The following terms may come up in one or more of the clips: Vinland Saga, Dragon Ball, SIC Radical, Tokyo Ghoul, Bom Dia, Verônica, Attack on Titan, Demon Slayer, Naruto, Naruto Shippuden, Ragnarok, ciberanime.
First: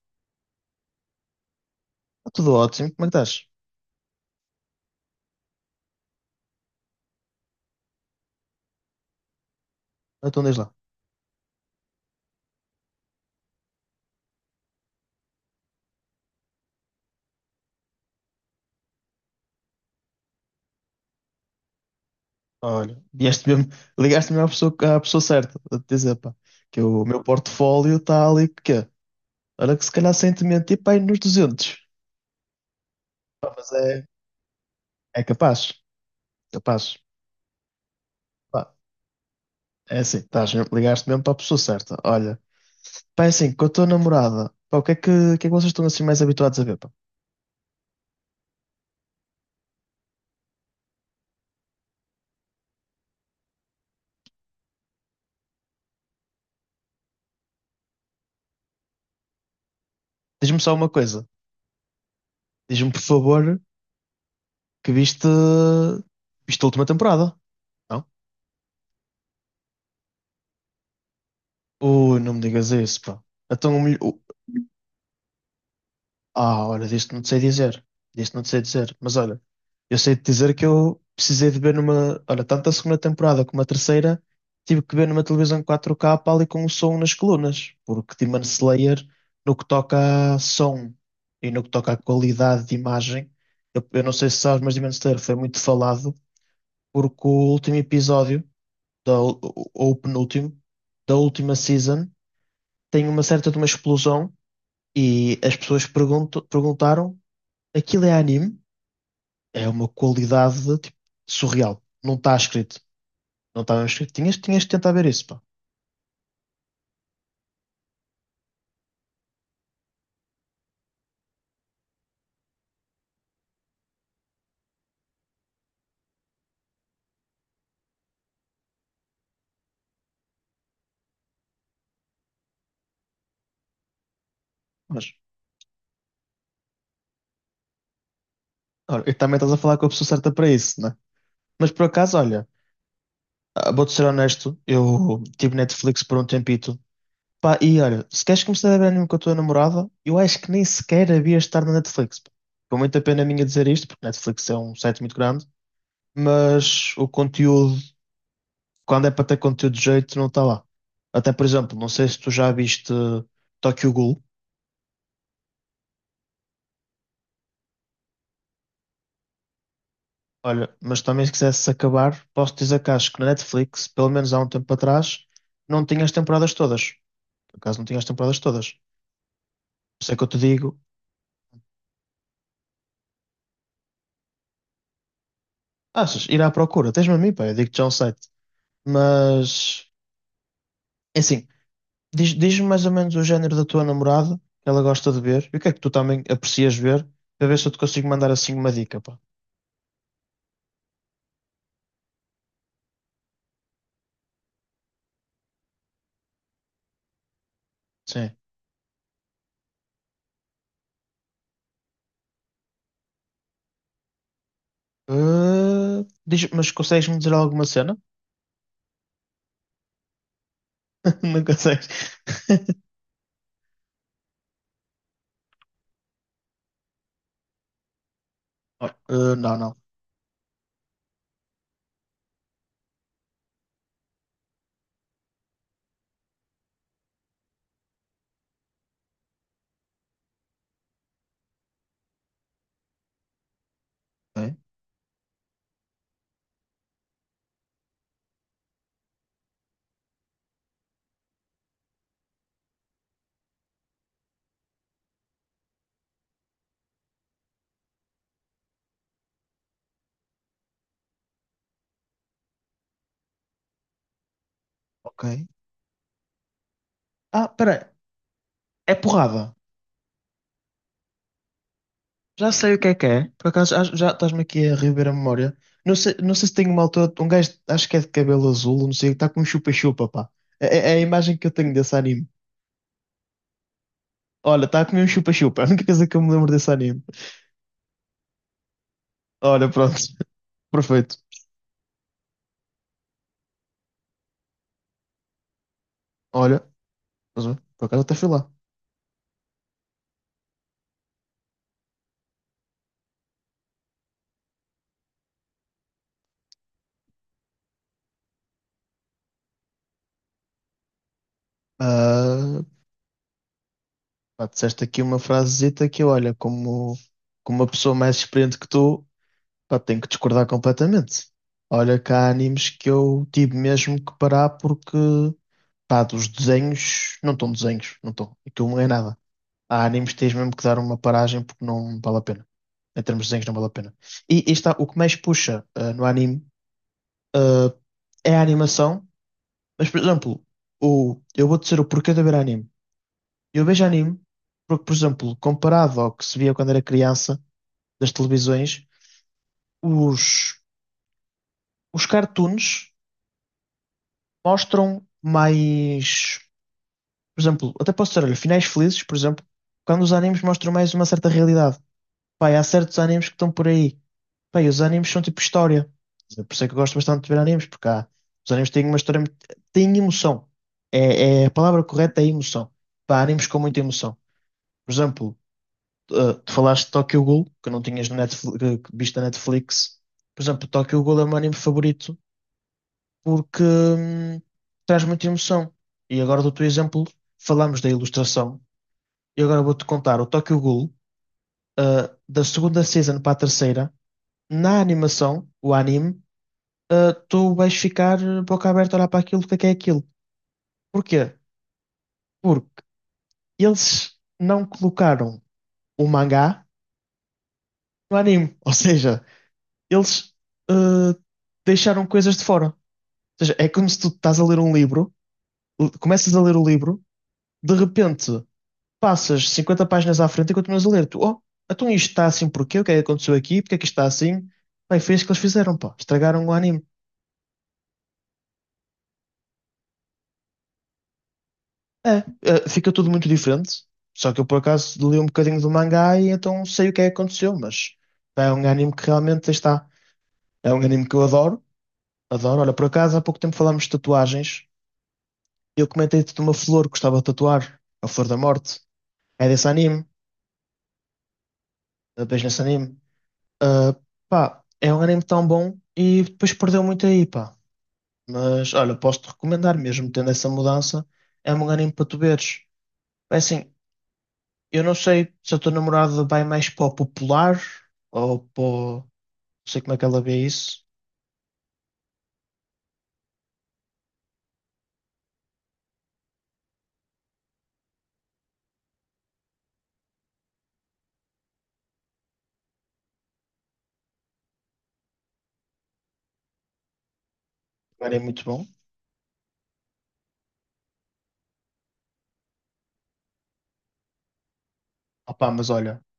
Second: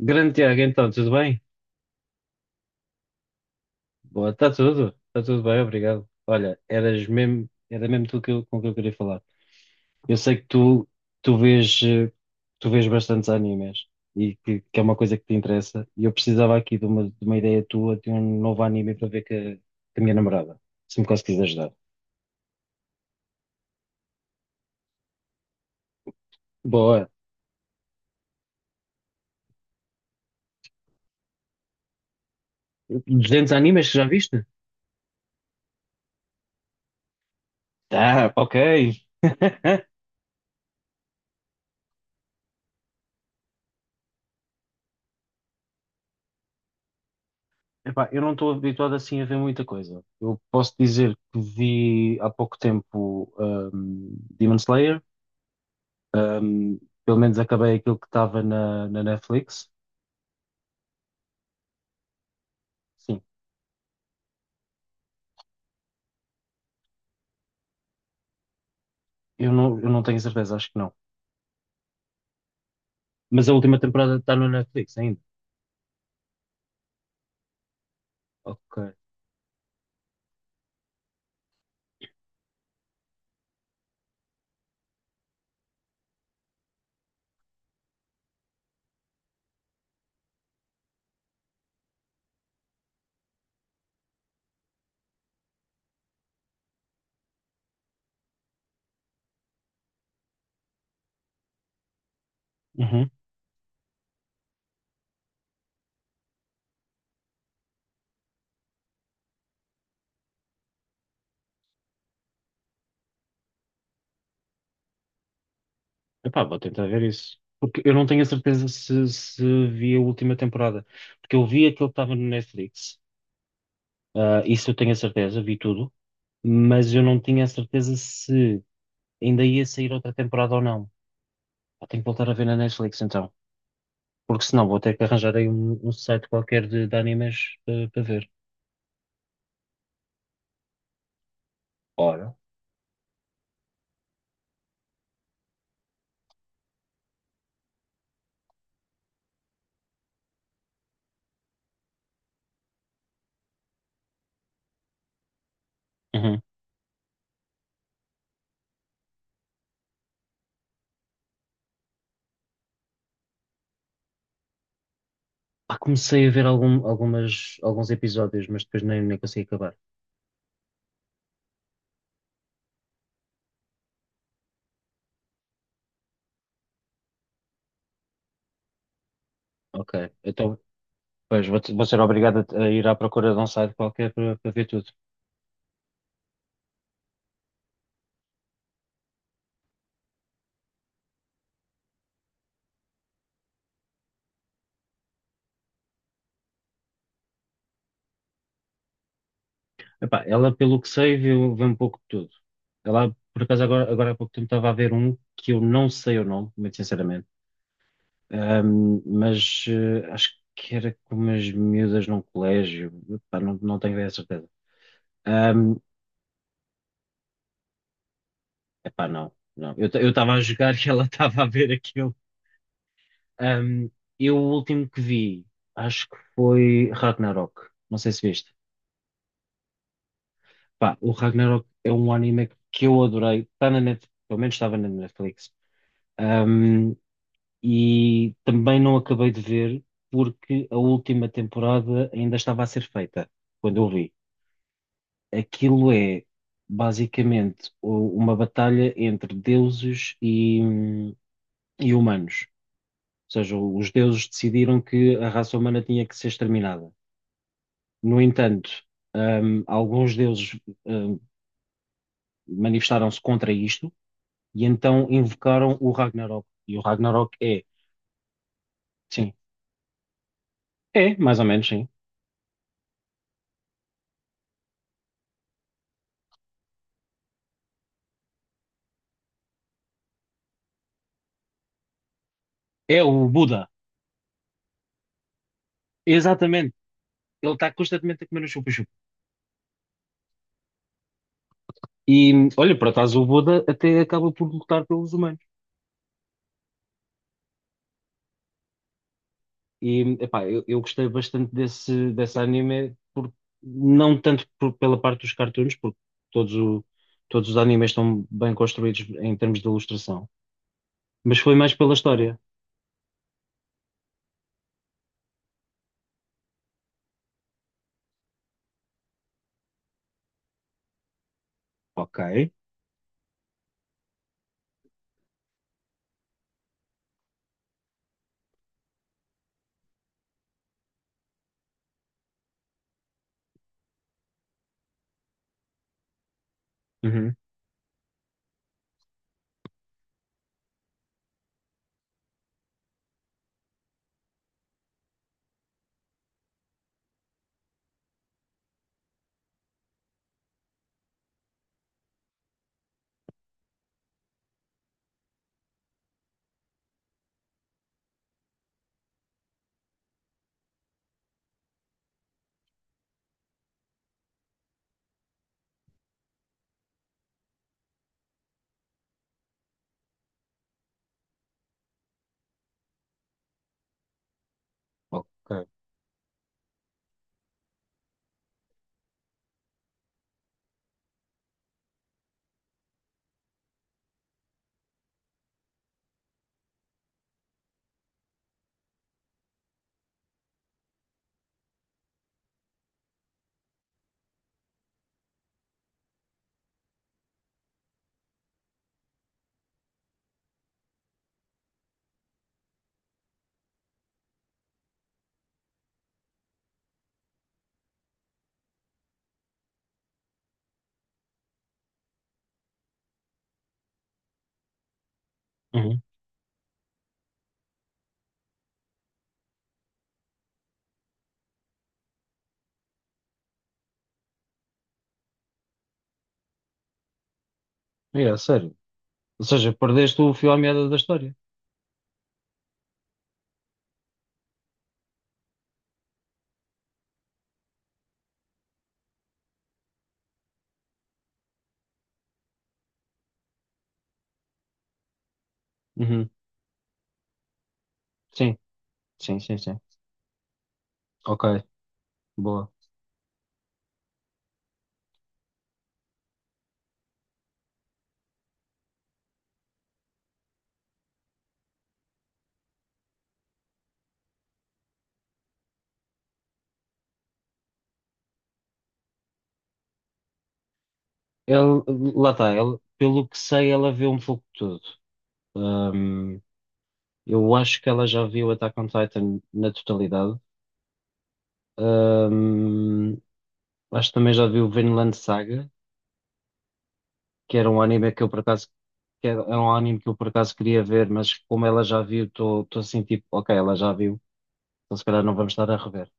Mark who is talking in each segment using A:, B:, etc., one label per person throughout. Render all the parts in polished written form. A: Grande Tiago, então, tudo bem?
B: Está tudo ótimo, como é que estás?
A: Boa, está tudo bem, obrigado. Olha, eras mesmo, era mesmo tu com que eu queria falar. Eu sei
B: Então
A: que
B: diz lá.
A: tu, tu vês, tu vês bastantes animes e que é uma coisa que te interessa. E eu precisava aqui de uma ideia tua, de um novo anime para ver que a minha namorada, se me conseguires ajudar.
B: Olha, vieste mesmo, ligaste-me à pessoa certa, a te dizer, pá, que o
A: Boa,
B: meu portfólio está ali, que quê? Olha que se calhar sem te mentir, pá, aí nos 200.
A: 200
B: Pá, mas
A: animes que
B: é,
A: já viste?
B: é capaz, capaz.
A: Tá, ok.
B: Pá, é assim, estás, ligaste mesmo para a pessoa certa. Olha, pá, é assim, com a tua namorada, pá, o que é que vocês estão assim mais habituados a ver, pá?
A: Epá, eu não estou habituado assim a ver muita coisa. Eu posso dizer que vi há pouco tempo um, Demon Slayer, um, pelo menos acabei aquilo que estava na Netflix.
B: Diz-me só uma coisa. Diz-me, por
A: Sim,
B: favor, que viste, viste a última temporada, não?
A: eu não tenho certeza, acho que não.
B: Ui, não me digas isso, pá.
A: Mas a
B: Então,
A: última
B: o
A: temporada
B: melhor.
A: está na Netflix ainda.
B: Ah, olha, disto não te sei dizer. Disto não te sei
A: Ok.
B: dizer. Mas olha, eu sei te dizer que eu precisei de ver numa. Olha, tanto a segunda temporada como a terceira, tive que ver numa televisão 4K, pá, ali com o som nas colunas. Porque Demon Slayer, no que toca a som e no que toca à qualidade de imagem, eu não sei se sabes, mas Demon Slayer foi muito falado porque o último episódio, ou o penúltimo, da última season, tem
A: Uhum.
B: uma certa de uma explosão. E as pessoas perguntaram: aquilo é anime, é uma qualidade tipo, surreal. Não está escrito. Não está mesmo escrito. Tinhas de tentar ver isso, pá.
A: Epá, vou tentar ver isso. Porque eu não tenho a certeza se, se vi a última temporada. Porque eu vi aquilo que estava no Netflix. Ah, isso eu tenho a certeza, vi tudo. Mas eu não tinha a certeza se ainda ia sair outra temporada ou não. Pá, tenho que voltar a ver na Netflix então. Porque senão vou ter que
B: Mas,
A: arranjar aí um site qualquer de animes para ver.
B: olha, e também estás a falar com a pessoa certa para isso, né? Mas por acaso,
A: Ora,
B: olha, ah, vou-te ser honesto, eu tive Netflix por um tempito. Pá, e olha, se queres começar a ver anime com a tua namorada, eu acho que nem sequer havia de estar na Netflix, pá. Com muita pena minha dizer isto, porque Netflix é um site muito grande,
A: uhum.
B: mas o conteúdo, quando é para ter conteúdo de jeito, não está lá. Até, por exemplo, não sei se tu já viste Tokyo Ghoul.
A: Ah, comecei a ver algumas, alguns episódios, mas depois nem, nem consegui acabar.
B: Olha, mas também se quisesse acabar, posso dizer que acho que na Netflix, pelo menos há um tempo atrás, não tinha as temporadas todas. Por acaso não tinha as temporadas todas. Por
A: Ok,
B: isso é que eu te
A: então
B: digo,
A: pois, vou, vou ser obrigado a ir à procura de um site qualquer para para ver tudo.
B: achas, ir à procura, tens-me a mim, pá, eu digo-te já um site. Mas, é assim. Diz-me mais ou menos o género da tua namorada, que ela gosta de ver, e o que é que tu também aprecias ver, para ver se eu te consigo mandar assim uma dica, pá.
A: Epá, ela, pelo que sei, viu, vê um pouco de tudo. Ela, por acaso, agora, agora há pouco tempo estava a ver um que eu não sei o nome, muito sinceramente.
B: Sim.
A: Mas acho que era com umas miúdas num colégio. Epá, não, não tenho bem a certeza. Ahm,
B: Ah, diz, mas consegues-me dizer alguma cena?
A: epá, não, não. Eu estava a jogar e ela estava
B: Não
A: a ver
B: consegues?
A: aquilo. Ahm, eu o último que vi, acho que foi Ragnarok. Não sei se viste.
B: Ah, não, não.
A: Pá, o Ragnarok é um anime que eu adorei. Está na Netflix, pelo menos estava na Netflix. Ahm, e também não acabei de ver porque a última temporada ainda estava a ser feita quando eu vi.
B: Ok.
A: Aquilo é basicamente uma batalha entre deuses e humanos. Ou seja, os deuses decidiram que a raça humana tinha que ser exterminada. No entanto, alguns deuses, hum, manifestaram-se contra isto e então
B: Ok.
A: invocaram o Ragnarok. E o Ragnarok
B: Ah,
A: é,
B: peraí. É
A: sim,
B: porrada.
A: é, mais ou menos, sim.
B: Já sei o que é que é. Por acaso, já estás-me aqui a reviver a memória. Não sei, não sei se tenho uma altura. Um gajo, acho que é de cabelo azul, não sei, está com um chupa-chupa, pá. É, é a imagem que eu tenho desse anime.
A: É o Buda.
B: Olha, está a comer um chupa-chupa. É a única coisa que eu me lembro desse
A: Exatamente.
B: anime.
A: Ele está constantemente a comer o chupa-chupa.
B: Olha, pronto, perfeito.
A: E olha, por acaso o Buda até acaba por lutar pelos humanos.
B: Olha, mas, olha, por acaso até fui lá.
A: E, epá, eu gostei bastante desse, desse anime, por, não tanto pela parte dos cartoons, porque todos, o- todos os animes estão bem construídos em termos de ilustração, mas foi mais pela história.
B: Ah, pá, disseste aqui uma frasezita que, olha, como, como uma pessoa mais experiente que tu, pá, tenho que discordar completamente. Olha, que
A: Ok.
B: há animes que eu tive mesmo que parar porque, pá, dos desenhos, não estão desenhos, não estão. Aquilo não é nada. Há animes que tens mesmo que dar uma paragem porque não vale a pena. Em termos de desenhos, não vale a pena. O que mais puxa no anime,
A: Uhum.
B: ah, é a animação. Mas, por exemplo, eu vou dizer o porquê de ver anime. Eu vejo anime porque, por exemplo, comparado ao que se via quando era criança, das televisões, os, os cartoons mostram mais. Por exemplo, até posso dizer, olha, finais felizes, por exemplo, quando os animes mostram mais uma certa realidade. Pai, há certos animes que estão por aí. Pai, os animes são tipo história. Por isso é que eu gosto bastante de ver animes, porque há, os animes têm uma história, têm emoção. É, a palavra correta é emoção. Pá, há animes com muita emoção. Por exemplo,
A: Ok.
B: tu falaste de Tokyo Ghoul, que não tinhas no Netflix, que viste na Netflix. Por exemplo, Tokyo Ghoul é o meu anime favorito porque traz muita emoção. E agora do teu exemplo, falámos da ilustração. E agora vou-te contar o Tokyo Ghoul, da segunda season para a terceira, na animação, o anime, tu vais ficar boca aberta a olhar para aquilo, o que é aquilo. Porquê? Porque eles não colocaram o mangá no anime. Ou seja, eles ah, deixaram coisas de fora. Ou seja, é como se tu estás a ler um livro,
A: Uhum.
B: começas a ler o livro, de repente passas 50 páginas à frente e continuas a ler. Tu, oh, então isto está assim porquê? O que é que aconteceu aqui? Porque é que isto está assim? Bem, foi isso que eles fizeram, pá. Estragaram o anime.
A: É, sério. Ou seja, perdeste o fio à meada da história.
B: É, fica tudo muito diferente. Só que eu por acaso li um bocadinho do mangá e então sei o que é que aconteceu, mas é um anime que realmente aí está. É um anime que eu adoro. Adoro. Olha, por acaso há pouco tempo falámos de tatuagens. Eu
A: Uhum.
B: comentei-te de uma flor que gostava de tatuar, a Flor da
A: Sim,
B: Morte.
A: sim,
B: É
A: sim,
B: desse
A: sim.
B: anime,
A: Ok,
B: eu vejo nesse
A: boa.
B: anime. Ah, pá, é um anime tão bom e depois perdeu muito aí, pá. Mas olha, posso-te recomendar mesmo, tendo essa mudança, é um anime para tu veres. É assim, eu não sei se a tua namorada vai mais para o popular ou para. Não sei como é que ela vê isso.
A: Ele, lá está, ele, pelo que sei, ela viu um pouco de tudo. Ahm, eu acho que ela já viu Attack on Titan na totalidade. Ahm, acho que também já vi o Vinland Saga, que era um
B: Um
A: anime
B: anime
A: que
B: é
A: eu por
B: muito bom.
A: acaso que era um anime que eu por acaso queria ver, mas como ela já viu, estou assim tipo, ok, ela já viu, então se calhar não
B: Opá,
A: vamos
B: mas
A: estar a
B: olha,
A: rever.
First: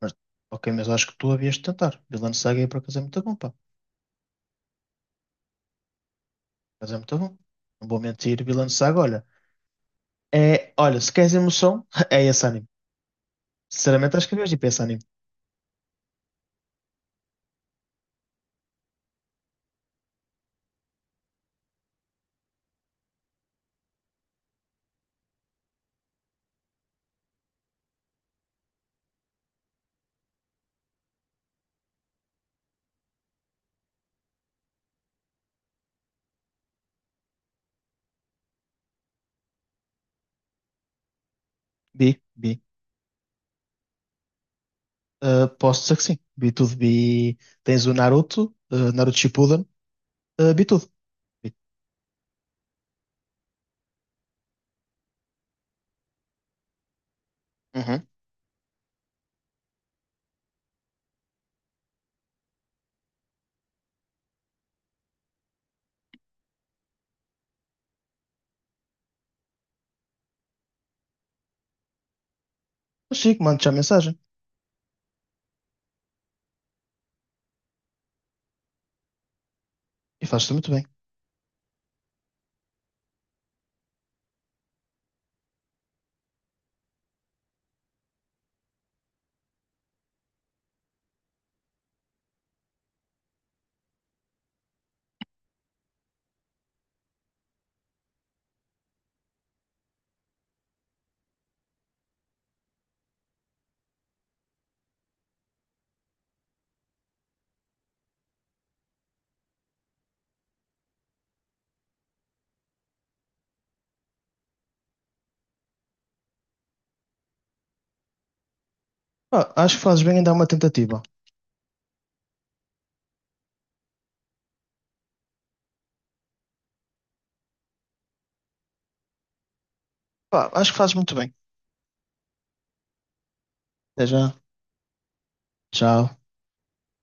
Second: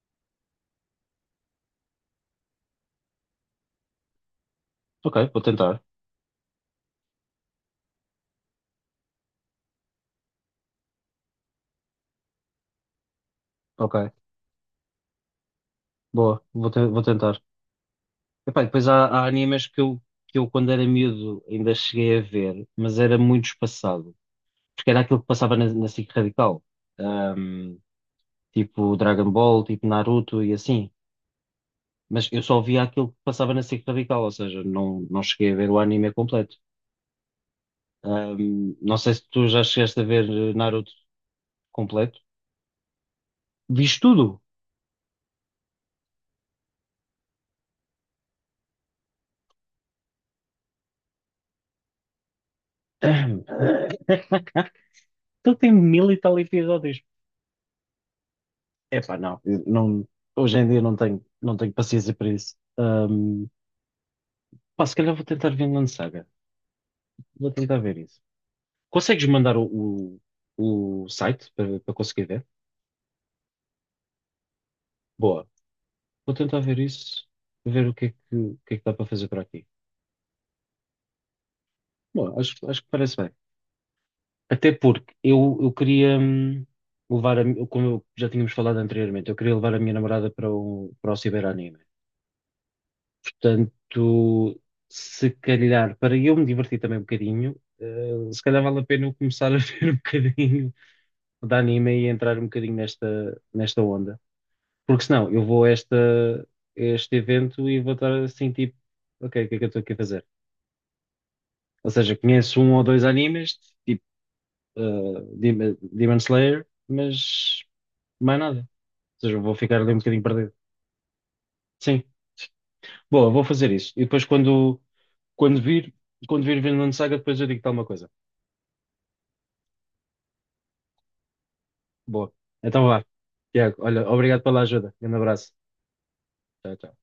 B: mas- ok, mas acho que tu havias de tentar. Vinland Saga por acaso é muito bom, pá.
A: Ok, vou tentar.
B: Mas é muito bom. Não vou mentir, Vinland Saga, olha. É, olha, se queres emoção, é esse anime.
A: Ok,
B: Sinceramente, acho que vejo tipo esse anime.
A: boa, vou, vou tentar. Epá, e depois há, há animes que eu quando era miúdo ainda cheguei a ver, mas era muito espaçado, porque era aquilo que passava na SIC Radical, Ahm, tipo Dragon Ball, tipo Naruto e assim. Mas eu só via aquilo que passava na SIC Radical, ou seja, não, não cheguei a ver o anime completo. Não sei se tu já chegaste a ver Naruto completo.
B: Vi, vi.
A: Viste tudo?
B: Posso dizer que sim. Vi tudo. Vi. Tens o Naruto, Naruto Shippuden. Vi tudo. Vi.
A: Ahm, Então tem mil e tal episódios.
B: Uhum.
A: Epá, não, eu não, hoje em dia não tenho, não tenho paciência para isso. Pá, se calhar vou tentar Vinland Saga. Vou tentar ver isso. Consegues mandar o site para, para conseguir ver?
B: Mas Chico, mando-te já a mensagem.
A: Boa. Vou tentar ver isso, ver o que é que, o que é que dá para fazer por aqui.
B: E fazes-te muito bem.
A: Bom, acho, acho que parece bem. Até porque eu queria levar como já tínhamos falado anteriormente, eu queria levar a minha namorada para para o ciberanime. Portanto, se calhar, para eu me divertir também um bocadinho, se calhar vale a pena eu começar a ver um bocadinho de anime e entrar um bocadinho nesta, nesta onda. Porque senão eu vou a esta, a este evento e vou estar assim, tipo, ok, o que é que eu estou aqui a fazer? Ou seja, conheço um ou dois animes, tipo Demon Slayer, mas mais nada. Ou seja, eu
B: Pá,
A: vou
B: acho
A: ficar
B: que
A: ali um
B: fazes bem
A: bocadinho
B: em dar uma
A: perdido.
B: tentativa.
A: Sim, boa, vou fazer isso. E depois quando, quando vir, quando vir Vinland Saga, depois eu digo tal uma coisa.
B: Pá, acho que fazes muito bem.
A: Boa. Então vá. Tiago,
B: Até
A: olha,
B: já.
A: obrigado pela ajuda. Grande abraço.
B: Tchau.
A: Tchau, tchau.